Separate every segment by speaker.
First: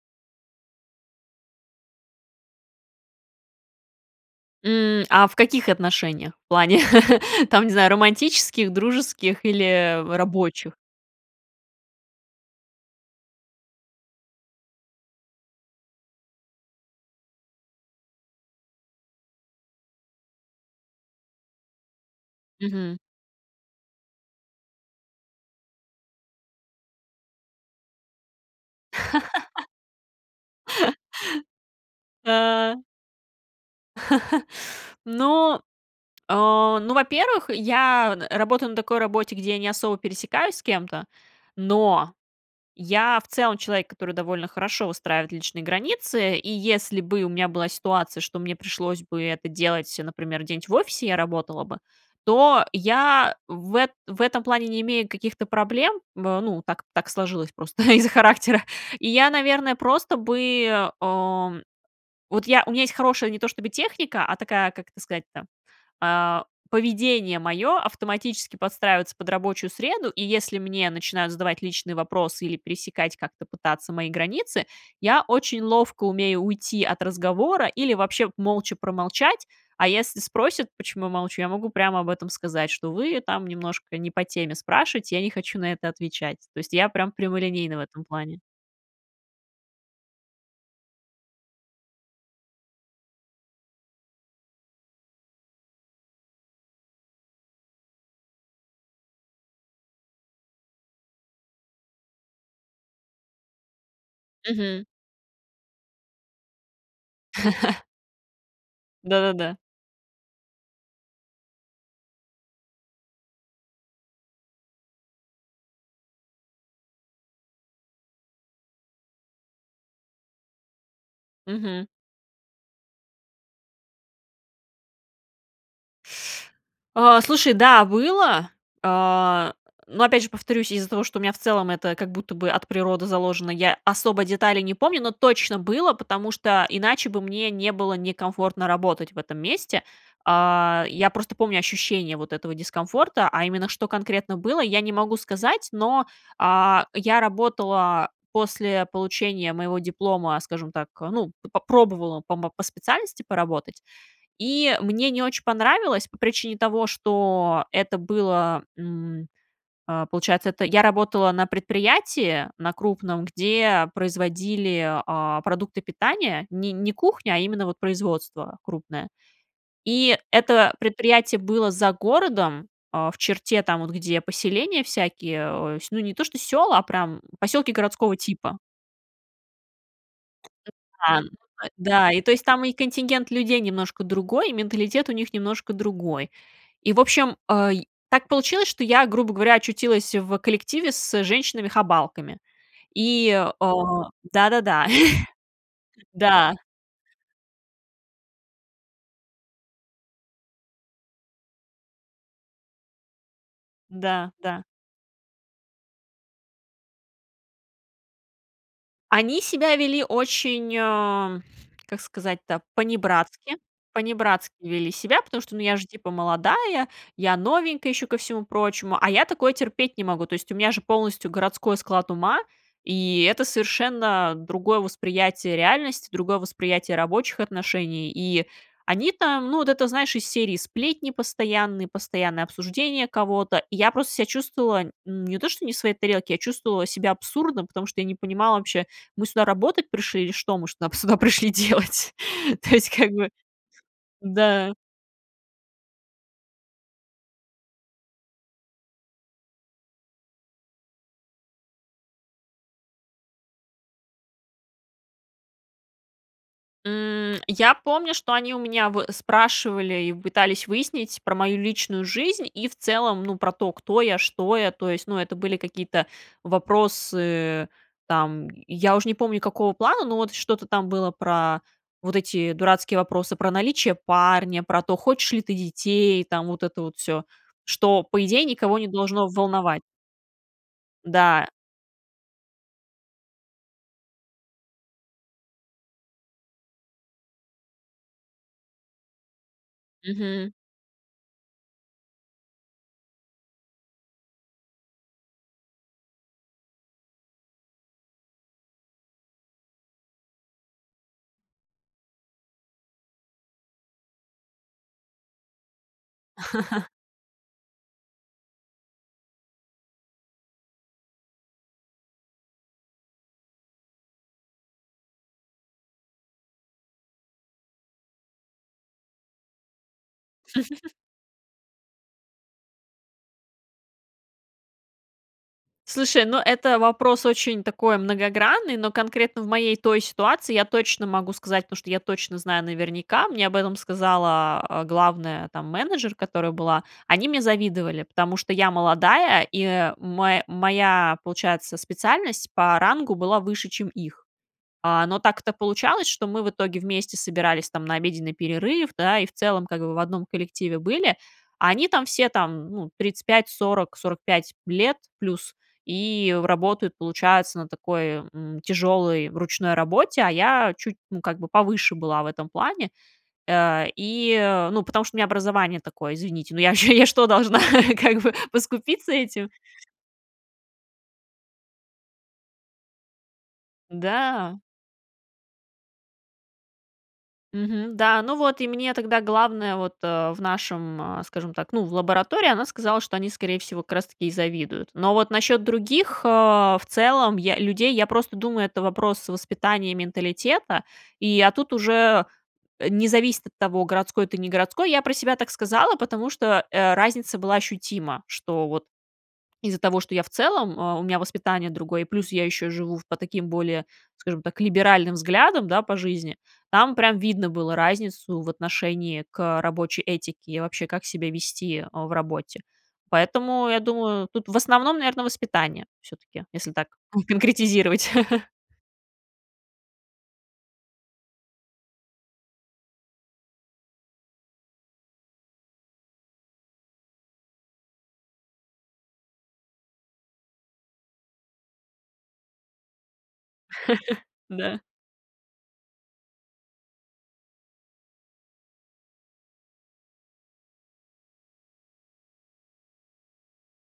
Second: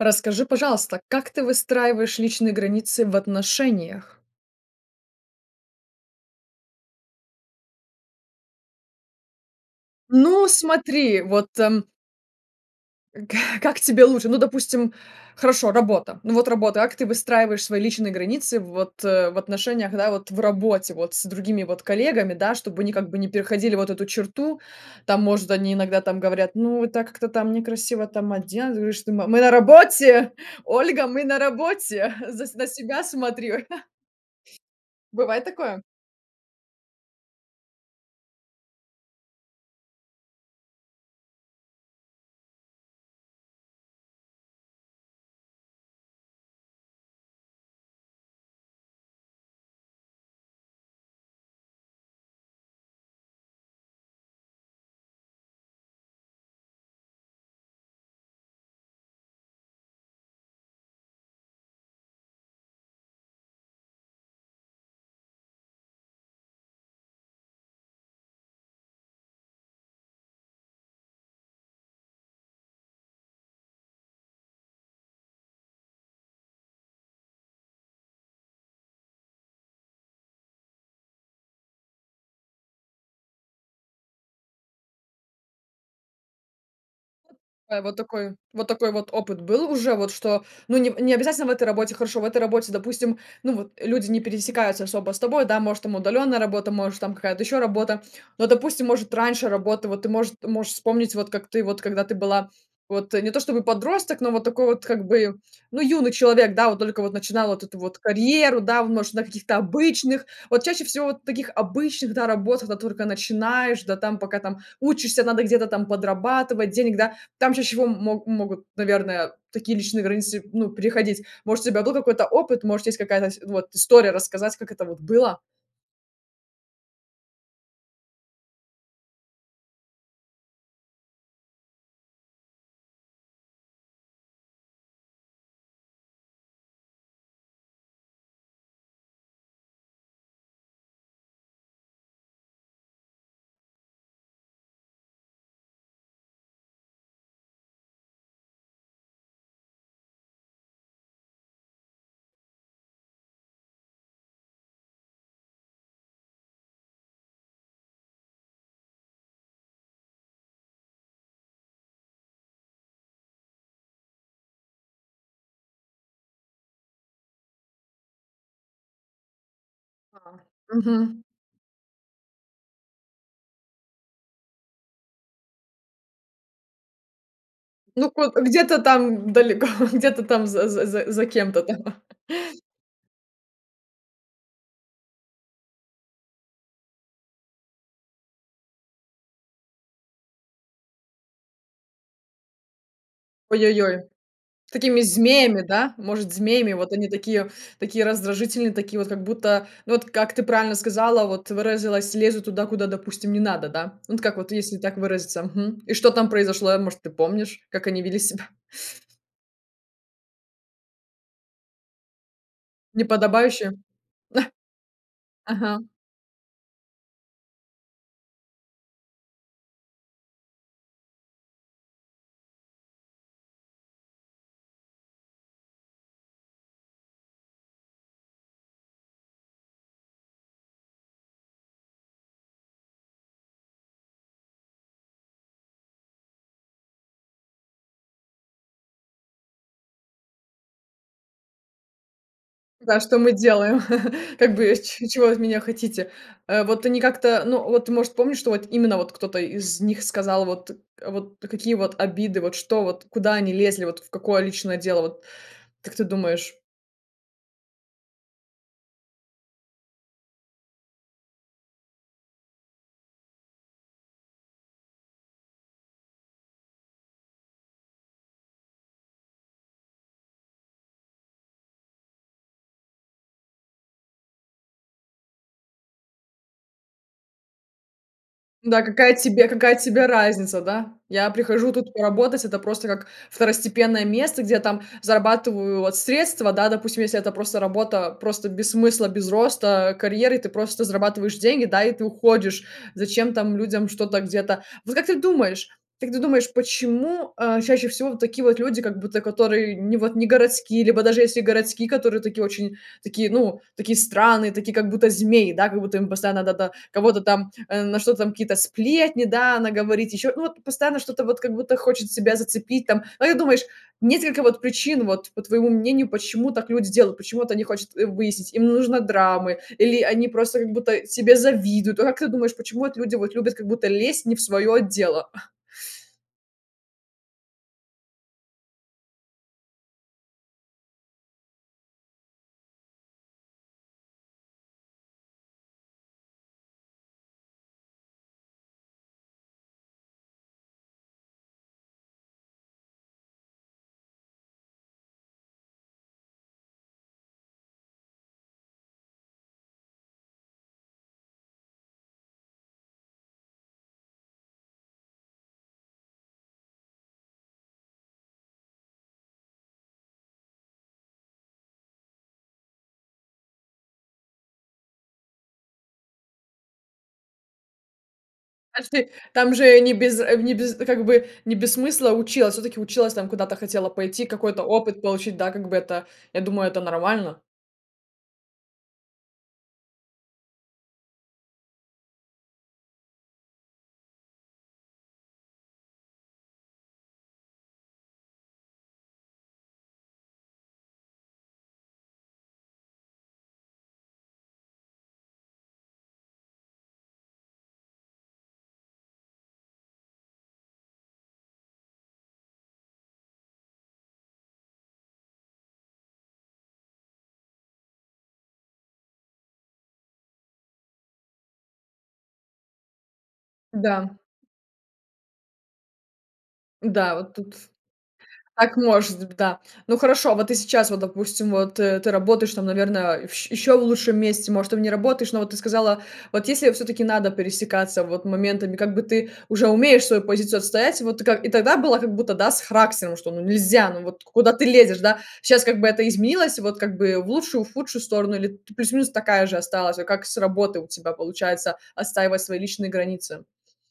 Speaker 1: Расскажи, пожалуйста, как ты выстраиваешь личные границы в отношениях?
Speaker 2: М. А в каких отношениях? В плане, там, не знаю, романтических, дружеских или, э, в
Speaker 1: Ну,
Speaker 2: рабочих?
Speaker 1: смотри, вот, эм К как тебе лучше? Ну, допустим, хорошо, работа, ну вот работа, как ты выстраиваешь свои личные границы вот, э, в отношениях, да, вот в работе, вот с другими вот коллегами, да, чтобы они
Speaker 2: Мгм.
Speaker 1: как бы не переходили вот эту черту? Там, может, они иногда там говорят: "Ну, это как-то там некрасиво там оденусь. Вы что, мы, мы на работе! Ольга, мы на работе, за с на
Speaker 2: А.
Speaker 1: себя смотрю." Бывает
Speaker 2: Ну,
Speaker 1: такое?
Speaker 2: а, ну, во-первых, я работаю на такой работе, где я не особо пересекаюсь с кем-то, но я, в целом, человек, который довольно хорошо выстраивает личные границы, и если бы у меня была ситуация, что мне пришлось бы это делать, например, где-нибудь в офисе, я работала бы, то я в эт в этом плане не имею каких-то проблем. В ну, так так сложилось просто из-за характера. И я, наверное, просто бы, ам, вот, я у меня есть хорошая не то чтобы техника, а такая, как это сказать-то, а, поведение моё автоматически подстраивается под рабочую среду, и если мне начинают задавать личные вопросы или пересекать как-то пытаться мои границы, я очень ловко умею уйти от разговора или вообще молча промолчать. А если спросят, почему я молчу, я могу прямо об этом сказать, что вы там немножко не по теме спрашиваете, я не хочу на это отвечать. То есть я прямо прямолинейна в
Speaker 1: А вот
Speaker 2: этом
Speaker 1: такой,
Speaker 2: плане.
Speaker 1: вот такой вот опыт был уже, вот что, ну, не не обязательно в этой работе, хорошо. В этой работе, допустим, ну вот, люди не пересекаются особо с тобой, да, может, там удалённая работа, может, там какая-то ещё работа, но, допустим, может, раньше работа, вот ты, может, можешь вспомнить, вот как ты, вот когда ты была вот не то чтобы подросток, но вот такой вот
Speaker 2: Мгм.
Speaker 1: как бы, ну, юный человек, да, вот только вот начинала вот эту вот карьеру, да, в, может, на каких-то
Speaker 2: Да-да-да.
Speaker 1: обычных, вот чаще всего вот таких обычных, да, работах, когда только начинаешь, да, там, пока там учишься, надо где-то там подрабатывать денег, да. Там чаще всего м мо могут, наверное, такие личные границы, ну, приходить, может, у тебя
Speaker 2: Мгм.
Speaker 1: был какой-то опыт, может, есть какая-то сь вот история рассказать, как это вот было?
Speaker 2: А, слушай, да, было, а, но опять же повторюсь, из-за того, что у меня в целом это как будто бы от природы заложено, я особо деталей не помню, но точно было, потому что иначе бы мне не было некомфортно работать в этом месте, а. Я просто помню ощущение вот этого дискомфорта, а именно, что конкретно было, я не могу сказать, но, а, я работала после получения моего диплома, скажем так, ну, попробовала по мо по специальности поработать, и мне не очень понравилось по причине того, что это было, м, а, получается, это я работала на предприятии на крупном, где производили, а, продукты питания, не не кухня, а именно вот производство крупное. И
Speaker 1: А,
Speaker 2: это
Speaker 1: мгм.
Speaker 2: предприятие было за городом, а в черте там вот, где поселения всякие, ось, ну, не то что сёла, а прям поселки
Speaker 1: Ну,
Speaker 2: городского
Speaker 1: ко
Speaker 2: типа.
Speaker 1: где-то там д далеко, где-то там за за за за
Speaker 2: [unintelligible]
Speaker 1: кем-то там?
Speaker 2: .Да, и то есть там и контингент людей немножко другой, и менталитет у них немножко другой, и, в общем, ай, так получилось, что я, грубо говоря, очутилась в коллективе с женщинами-хабалками, и, а,
Speaker 1: Ой-ой-ой,
Speaker 2: да-да-да,
Speaker 1: такими змеями, да, может,
Speaker 2: да.
Speaker 1: змеями, вот они такие, такие раздражительные, такие вот, как будто, ну вот, как ты правильно сказала, вот, выразилась, лезут туда, куда, допустим, не надо, да? Ну вот
Speaker 2: Да,
Speaker 1: как вот,
Speaker 2: да.
Speaker 1: если так выразиться. Мгм. И что там произошло, может, ты помнишь, как они вели себя?
Speaker 2: Они себя вели очень, а, как сказать-то, панибратски.
Speaker 1: Неподобающе?
Speaker 2: Панибратски вели себя, потому что, ну, я
Speaker 1: Ага.
Speaker 2: же типа молодая, я новенькая еще ко всему прочему, а я такое терпеть не могу. То есть у меня же полностью городской склад ума, и это совершенно другое восприятие реальности, другое восприятие рабочих отношений. И они там, ну, вот это, знаешь, из серии сплетни постоянные, постоянные обсуждения кого-то. И я просто себя чувствовала не то что не в своей тарелке, я чувствовала себя абсурдно, потому что я не понимала вообще, мы сюда работать пришли или что мы шнап сюда пришли делать? То есть
Speaker 1: Да,
Speaker 2: как
Speaker 1: что
Speaker 2: бы,
Speaker 1: мы делаем? Как
Speaker 2: да.
Speaker 1: бы ч чего вы от меня хотите? Э, вот они как-то, ну вот, может, помнишь, что вот именно вот кто-то из них сказал, вот вот какие вот обиды, вот что, вот куда они лезли, вот в какое личное дело, вот как ты думаешь?
Speaker 2: М, я помню, что они у меня вот спрашивали и пытались выяснить про мою личную жизнь и в целом, ну, про то, кто я, что я. То есть, ну, это были какие-то вопросы, там, я уж не помню, какого плана, но вот что-то там было про вот эти дурацкие вопросы про наличие парня, про то, хочешь ли ты детей, там, вот это вот всё, что, по идее, никого
Speaker 1: Да
Speaker 2: не
Speaker 1: какая
Speaker 2: должно
Speaker 1: тебе какая
Speaker 2: волновать.
Speaker 1: тебе разница, да? Я
Speaker 2: Да.
Speaker 1: прихожу тут поработать, это просто как второстепенное место, где я там зарабатываю вот средства. Да, допустим, если это просто работа просто без смысла, без роста, карьеры, ты
Speaker 2: Мгм.
Speaker 1: просто зарабатываешь деньги, да, и ты уходишь. Зачем там людям что-то где-то? Вот как ты думаешь как ты думаешь, почему, а, чаще всего такие вот люди, как будто которые не вот не городские, либо даже если городские, которые такие очень такие, ну такие странные, такие как будто змеи, да, как будто им постоянно надо там кого-то там, э, на что там какие-то сплетни, да, она говорит ещё, ну вот постоянно что-то вот как будто хочет себя зацепить там. А как ты думаешь, несколько вот причин вот, по твоему мнению, почему так люди делают, почему вот они хочат выяснить, им нужно драмы, или они просто как будто тебе завидуют? Ну вот как ты думаешь, почему вот люди вот любят как будто лезть не в свое дело?
Speaker 2: Слушай, ну, это вопрос очень такой многогранный, но конкретно в моей той ситуации я точно могу сказать, потому что я точно знаю наверняка, мне об этом сказала главная там менеджер, которая была, они мне завидовали, потому что я молодая, и мо моя, получается, специальность по рангу была выше, чем их. А, но так-то получалось, что мы в итоге вместе собирались там на обеденный перерыв, да, и в целом, как бы, в одном коллективе были, а они там все там, ну, 35-40-45 лет плюс, и работают, получается, на такой, м, тяжелой ручной работе, а я чуть, ну, как бы, повыше была в этом плане, э, и, ну, потому что у меня образование такое, извините, ну, я что, должна, как бы,
Speaker 1: А если
Speaker 2: поскупиться этим?
Speaker 1: там же не без не без как бы, не без смысла училась, всё-таки училась там, куда-то хотела пойти,
Speaker 2: Да.
Speaker 1: какой-то опыт получить, да, как бы, это, я думаю, это нормально.
Speaker 2: Мгм. Да, ну вот и мне тогда главное вот в нашем, скажем так, ну, в лаборатории, она сказала, что они, скорее всего, как раз таки завидуют. Но вот насчет других, в целом, людей, я просто думаю, это вопрос воспитания, менталитета, и, а тут уже не зависит от того, городской ты, не городской. Я про себя так сказала, потому что разница была ощутима, что вот из-за того, что я в целом, у меня воспитание другое, плюс я еще живу по таким более, скажем так, либеральным взглядам, да, по жизни, там прям видно было разницу в отношении к рабочей этике, и вообще как себя вести в работе. Поэтому, я
Speaker 1: Да.
Speaker 2: думаю, тут в основном, наверное, воспитание все-таки, если так
Speaker 1: Да,
Speaker 2: не
Speaker 1: вот тут.
Speaker 2: конкретизировать.
Speaker 1: Так может б да. Ну хорошо, вот ты сейчас, вот, допустим, вот, э, ты работаешь, там, наверное, вщ ещё в лучшем месте, может, там не работаешь, но вот ты сказала, вот если я всё-таки надо пересекаться вот моментами, как бы ты уже умеешь свой позицию отстоять, вот, и ка и тогда было как будто, да, с характером, что, ну, нельзя, ну вот куда ты
Speaker 2: Да.
Speaker 1: лезешь, да, сейчас как бы это изменилось вот как бы в лучшую, худшую сторону или т плюс-минус такая же осталась, вот как с работы у тебя получается отстаивать свои личные границы.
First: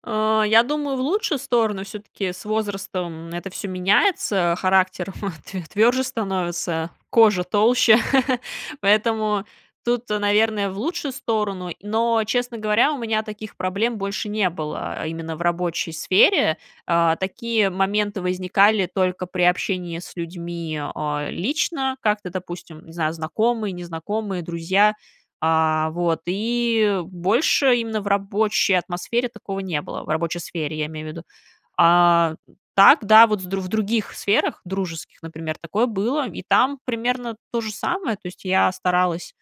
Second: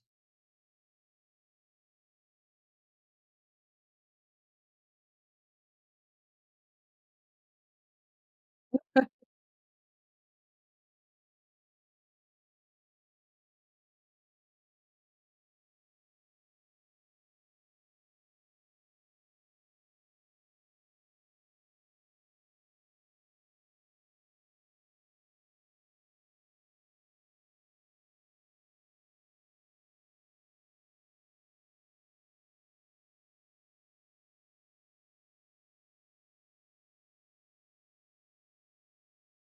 Speaker 2: А. Я думаю, в лучшую сторону. Все-таки с возрастом это все меняется. Характер тв тверже становится, кожа толще. Поэтому тут, наверное, в лучшую сторону. Но, честно говоря, у меня таких проблем больше не было именно в рабочей сфере. А, такие моменты возникали только при общении с людьми, а, лично, как-то, допустим, не знаю, знакомые, незнакомые, друзья, а, вот, и больше именно в рабочей атмосфере такого не было, в рабочей сфере, я имею в виду. А так, да, вот с в других сферах дружеских, например, такое было, и там примерно то же самое. То есть я старалась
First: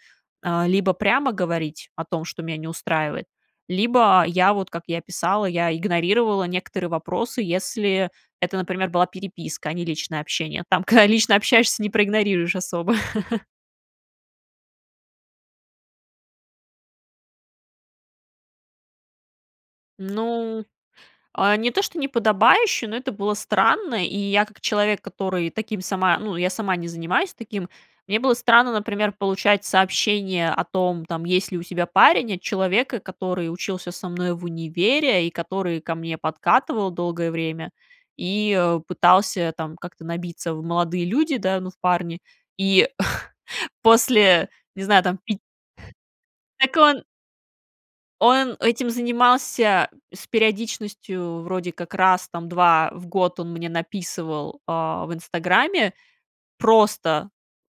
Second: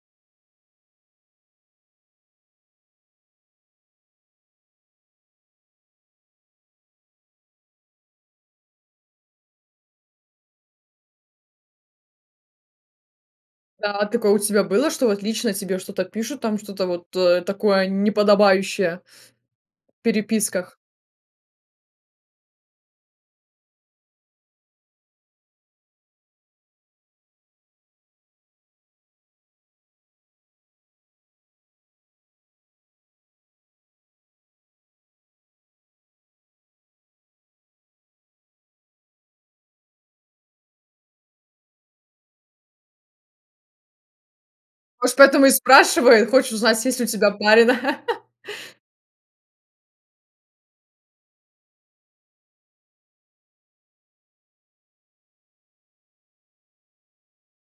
Speaker 2: либо прямо говорить о том, что меня не устраивает, либо я вот, как я писала, я игнорировала некоторые вопросы, если это, например, была переписка, а не личное общение. Там, когда лично общаешься, не проигнорируешь особо.
Speaker 1: Да, такое у тебя было, что вот лично тебе что-то пишут там, что-то вот, э, такое неподобающее в
Speaker 2: Ну,
Speaker 1: переписках?
Speaker 2: а не то, что неподобающе, но это было странно. И я, как человек, который таким сама ну, я сама не занимаюсь таким, мне было странно, например, получать сообщения о том, там, есть ли у тебя парень, от человека, который учился со мной в универе и который ко мне подкатывал долгое время и, э, пытался там как-то набиться в молодые люди, да, ну, в парни. И после, не знаю,
Speaker 1: Может,
Speaker 2: там пит
Speaker 1: поэтому и спрашивает, хочет
Speaker 2: Так
Speaker 1: узнать, есть
Speaker 2: он
Speaker 1: ли у тебя парень.
Speaker 2: Он этим занимался с периодичностью, вроде как, раз, там, два раза в год он мне написывал, а, в "Инстаграме" просто:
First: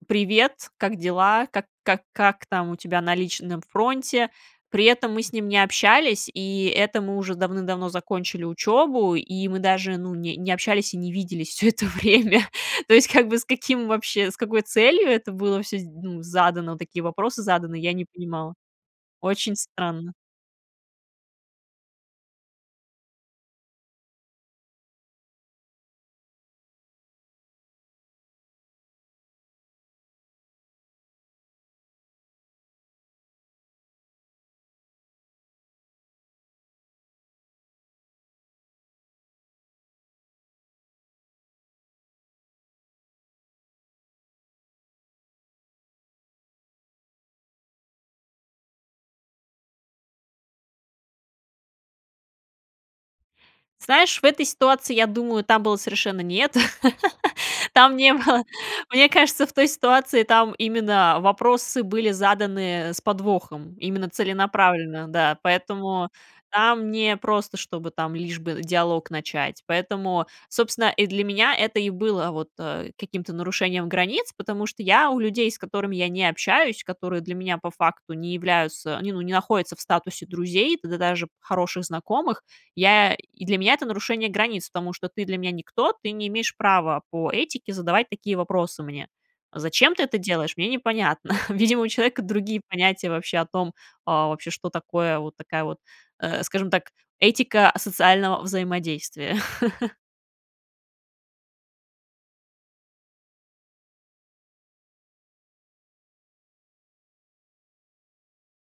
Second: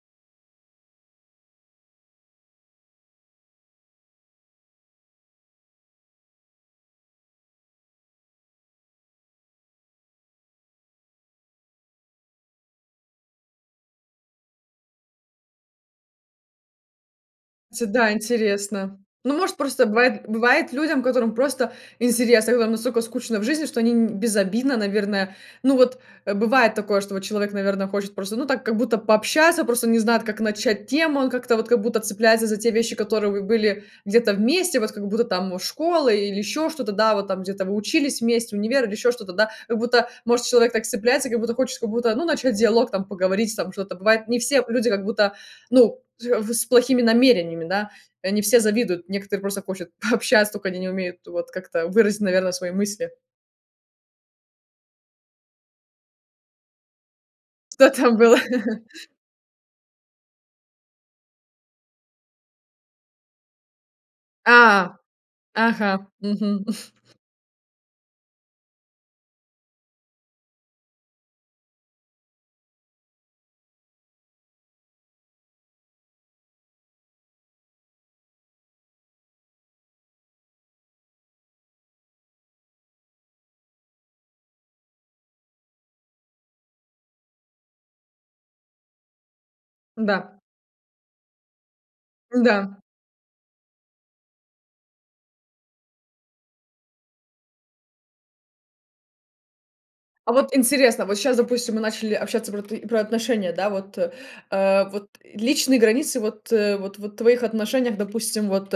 Speaker 2: "Привет, как дела? Как как как там у тебя на личном фронте?" При этом мы с ним не общались, и это мы уже давным-давно закончили учебу, и мы даже, ну, не не общались и не виделись всё это время. То есть, как бы, с каким вообще с какой целью это было всё, ну, задано, такие вопросы заданы,
Speaker 1: Ти
Speaker 2: я не
Speaker 1: да,
Speaker 2: понимала.
Speaker 1: интересно. Ну, может,
Speaker 2: Очень
Speaker 1: просто
Speaker 2: странно.
Speaker 1: бывает бывает людям, которым просто интересно, которым настолько скучно в жизни, что они безобидно, наверное, ну вот, э, бывает такое, что вот человек, наверно, хочет просто, ну так как будто пообщаться, просто не знает, как начать тему, он как-то вот как будто цепляется за те вещи, которые были где-то вместе, вот как будто там школы или еще что-то, да, вот там где-то вы учились вместе, универ или еще что-то, да. Как будто, может, человек так цепляется, как будто хочет, как будто, ну, начать диалог, там поговорить, там что-то. Бывает, не все люди как будто, ну, тя с плохими намерениями, да. Э, не все завидуют, некоторые просто хотят пообщаться, только они не умеют вот как-то выразить, наверное, свои мысли.
Speaker 2: Знаешь, в этой ситуации, я думаю, там было совершенно не это.
Speaker 1: Что
Speaker 2: Там не
Speaker 1: там было?
Speaker 2: было. Мне кажется, в той ситуации там именно вопросы были заданы с подвохом, именно
Speaker 1: А,
Speaker 2: целенаправленно, да.
Speaker 1: ага,
Speaker 2: Поэтому
Speaker 1: мгм.
Speaker 2: там не просто, чтобы там лишь бы диалог начать, поэтому, собственно, и для меня это и было вот, э, каким-то нарушением границ, потому что я у людей, с которыми я не общаюсь, которые для меня по факту не являются, ну, не находятся в статусе друзей, да даже хороших знакомых, я и для меня это нарушение границ, потому что ты для меня никто, ты не имеешь права по этике задавать такие вопросы мне. Зачем ты это
Speaker 1: Да.
Speaker 2: делаешь, мне непонятно. Видимо, у человека другие
Speaker 1: Да.
Speaker 2: понятия вообще о том, а, вообще, что такое вот такая вот, э, скажем так, этика асоциального взаимодействия.
Speaker 1: А вот интересно, вот щас, допустим, мы начали общаться про ты про отношения, да, вот, э, вот личные границы, вот, э, вот, вот твоих отношениях, допустим, вот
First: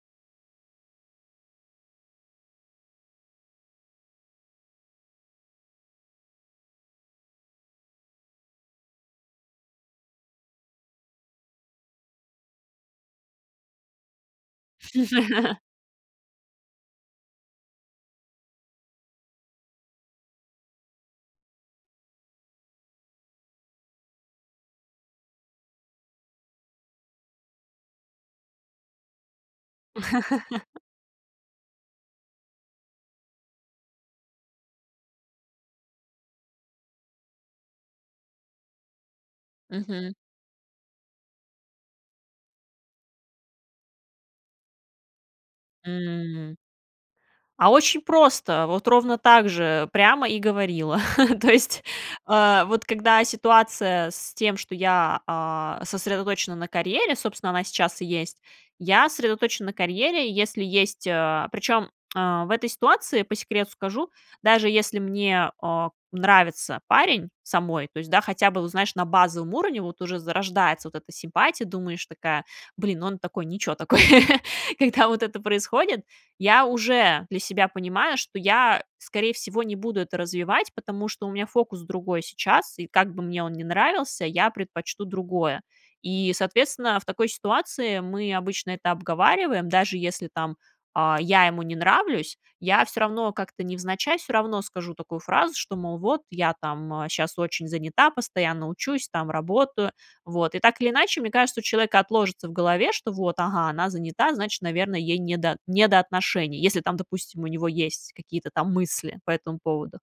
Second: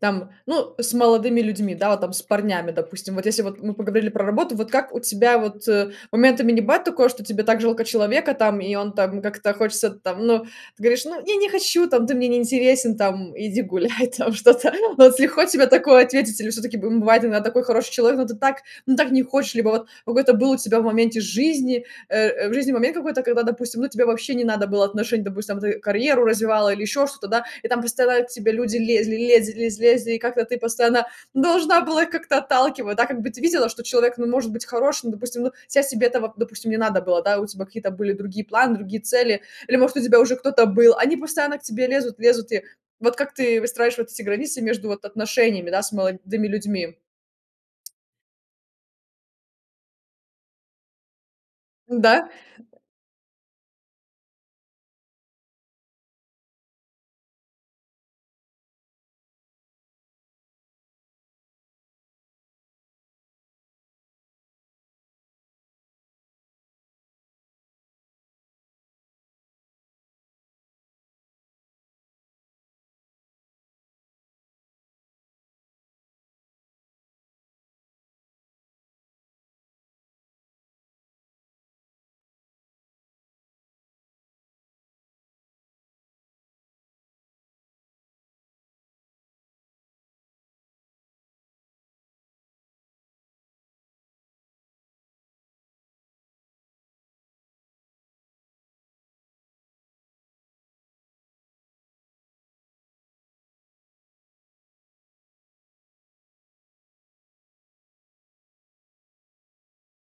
Speaker 1: там, ну, с молодыми людьми, да, вот там, с парнями, допустим. Вот если вот мы поговорили про работу, вот как у тебя вот, э, моментами не бывает такое, что тебе так жалко человека там, и он там как-то хочется там, ну, ты говоришь: "Ну, я не хочу", там, "Ты мне не интересен", там, "Иди гуляй", там, что-то. Но вот легко тебе такое ответить, или всё-таки бым бывает иногда такой хороший человек, но ты так, ну так не хочешь, либо вот какой-то был у тебя в моменте жизни, э, э, в жизни момент какой-то, когда, допустим, ну тебе вообще не надо было отношений, допустим, ты карьеру развивала или ещё что-то, да? И там постоянно к тебе люди лезли, лез лиз лезли, и как-то ты постоянно должна была их как-то отталкивать, да? Как бы ты видела, что человек, ну, может быть хороший, но, допустим, ну, сейчас тебе этого, допустим, не надо было, да? У тебя какие-то были другие планы, другие цели, или, может, у
Speaker 2: Мгм.
Speaker 1: тебя уже кто-то был, они постоянно к тебе лезут, лезут, и вот как ты выстраиваешь вот эти границы между вот отношениями, да, с молодыми
Speaker 2: М.
Speaker 1: людьми?
Speaker 2: А очень просто. Вот ровно так же прямо и говорила. То есть,
Speaker 1: Да?
Speaker 2: а вот когда ситуация с тем, что я, а, сосредоточена на карьере, собственно, она сейчас и есть, я сосредоточена на карьере, и если есть, а, причем, а, в этой ситуации, по секрету скажу, даже если мне, а, нравится парень самой, то есть, да, хотя бы, вот знаешь, на базовом уровне вот уже зарождается вот эта симпатия, думаешь такая: "Блин, он такой, ниче такой". Когда вот это происходит, я уже для себя понимаю, что я, скорей всего, не буду это развивать, потому что у меня фокус другой сейчас, и как бы мне он ни нравился, я предпочту другое. И, соответственно, в такой ситуации мы обычно это обговариваем, даже если, там, а, я ему не нравлюсь, я всё равно как-то невзначай, всё равно скажу такую фразу, что, мол, вот, я, там, а, щас очень занята, постоянно учусь, там, работаю. Вот. И так или иначе, мне кажется, у человека отложится в голове, что вот, ага, она занята, значит, наверно, ей не до не до отношений. Если там, допустим, у него есть какие-то там мысли по этому поводу.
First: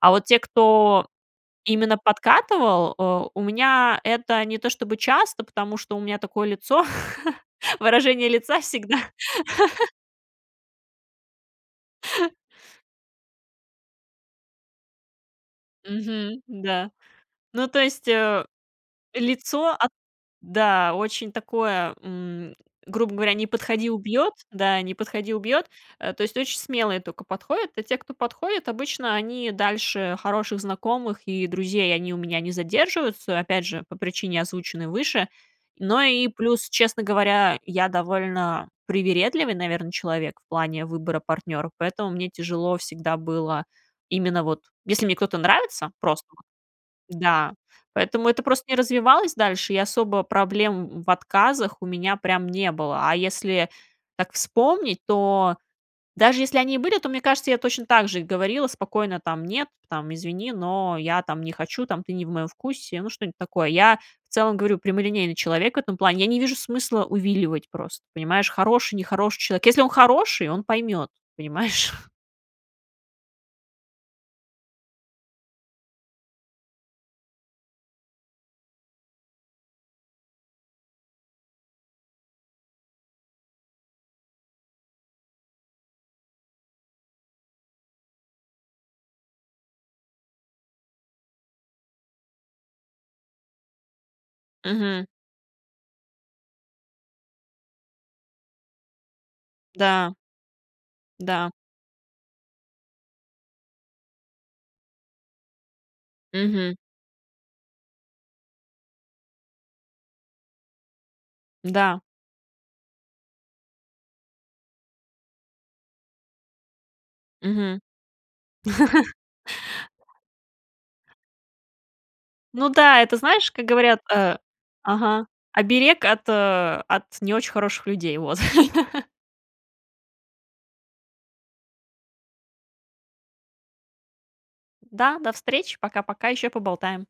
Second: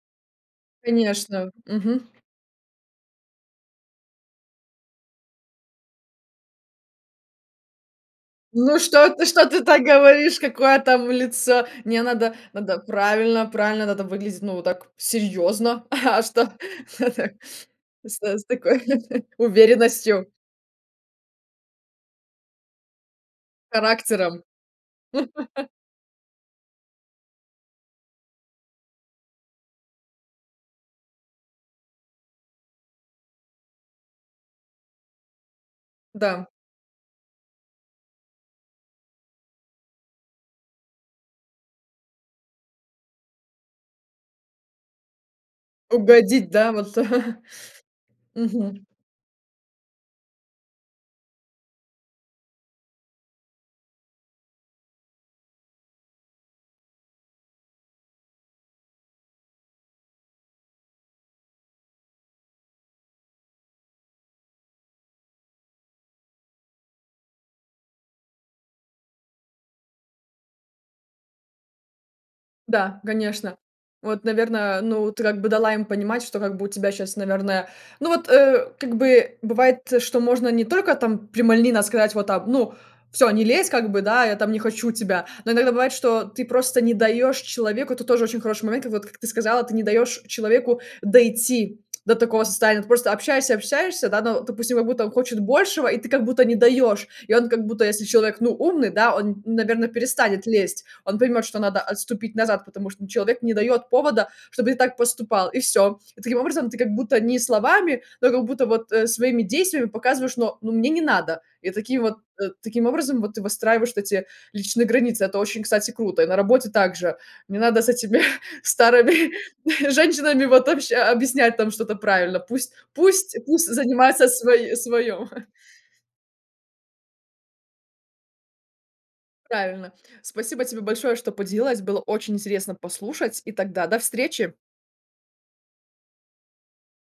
Speaker 2: А вот те, кто
Speaker 1: Конечно.
Speaker 2: именно
Speaker 1: Мгм.
Speaker 2: подкатывал, э, у меня это не то чтобы часто, потому что у меня такое лицо, выражение лица
Speaker 1: Ну
Speaker 2: всегда.
Speaker 1: что ты, что ты так говоришь? Какое там лицо? Мне надо надо правильно правильно надо выглядеть, ну вот так серьёзно, а
Speaker 2: Мгм,
Speaker 1: что?
Speaker 2: да. Ну, то есть,
Speaker 1: С э
Speaker 2: э,
Speaker 1: с такой
Speaker 2: лицо от,
Speaker 1: уверенностью.
Speaker 2: да, очень такое, м, грубо говоря, "не подходи-убьет",
Speaker 1: Характером.
Speaker 2: да, "не подходи-убьет". Э, то есть, очень смелые только подходят. А те, кто подходит, обычно они дальше хороших знакомых и друзей они у меня не задерживаются, опять же, по причине, озвученной выше. Но и
Speaker 1: Да.
Speaker 2: плюс, честно говоря, я довольно привередливый, наверно, человек в плане выбора партнера, поэтому мне тяжело всегда было именно вот, если мне кто-то нравится просто вот,
Speaker 1: Угодить, да, вот?
Speaker 2: да, поэтому это просто не
Speaker 1: Мгм.
Speaker 2: развивалось дальше, и особо проблем в отказах у меня прям не было. А если так вспомнить, то даже если они и были, то мне кажется, я точно так же и говорила спокойно там: "Нет, там, извини, но я там не хочу, там, ты не в моем вкусе", ну, что-нибудь такое. Я, в целом, говорю, прямолинейный человек в этом плане. Я не вижу смысла увиливать просто, понимаешь? Хороший, нехороший человек. Если он хороший, он поймет, понимаешь?
Speaker 1: Да, конечно. Вот, наверно, ну, ты как бы дала им понимать, что как бы у тебя сейчас, наверное, ну вот, э, как бы бывает, что можно не только там прямолинейно сказать: "Ну всё, не лезь". Как бы, да, я там не хочу тебя. Но иногда бывает, что ты просто не даешь человеку Это тоже очень хороший момент. Вот как ты сказала, ты не даешь человеку дойти до такого состояния. Ты просто общаешься, общаешься, да, ну, допустим, как будто
Speaker 2: Мгм.
Speaker 1: он хочет большего, и ты как будто не даешь. И он как будто, если человек, ну, умный, да, он, наверно,
Speaker 2: Да.
Speaker 1: перестанет лезть. Он поймет,
Speaker 2: Да.
Speaker 1: что надо отступить назад, потому что человек не дает повода, чтобы ты так поступал, и всё. И таким образом
Speaker 2: Мгм.
Speaker 1: ты как будто не словами, но как будто бы вот своими действиями показываешь: "Но ну, мне не надо". И таким
Speaker 2: Да.
Speaker 1: вот э, таким образом вот ты выстраиваешь вот эти личные границы. Это очень, кстати, круто. И на работе также не
Speaker 2: Мгм.
Speaker 1: надо с этими старыми женщинами вот обща объяснять там что-то правильно.
Speaker 2: Ну
Speaker 1: Пусть,
Speaker 2: да, это,
Speaker 1: пусть,
Speaker 2: знаешь, как
Speaker 1: пусть
Speaker 2: говорят,
Speaker 1: занимаются
Speaker 2: э ага,
Speaker 1: своём.
Speaker 2: оберег от от не очень хороших людей. Вот.
Speaker 1: Правильно, спасибо тебе большое, что поделилась, было очень интересно послушать, и тогда до встречи.
Speaker 2: Да, до встречи. Пока-пока. Еще поболтаем.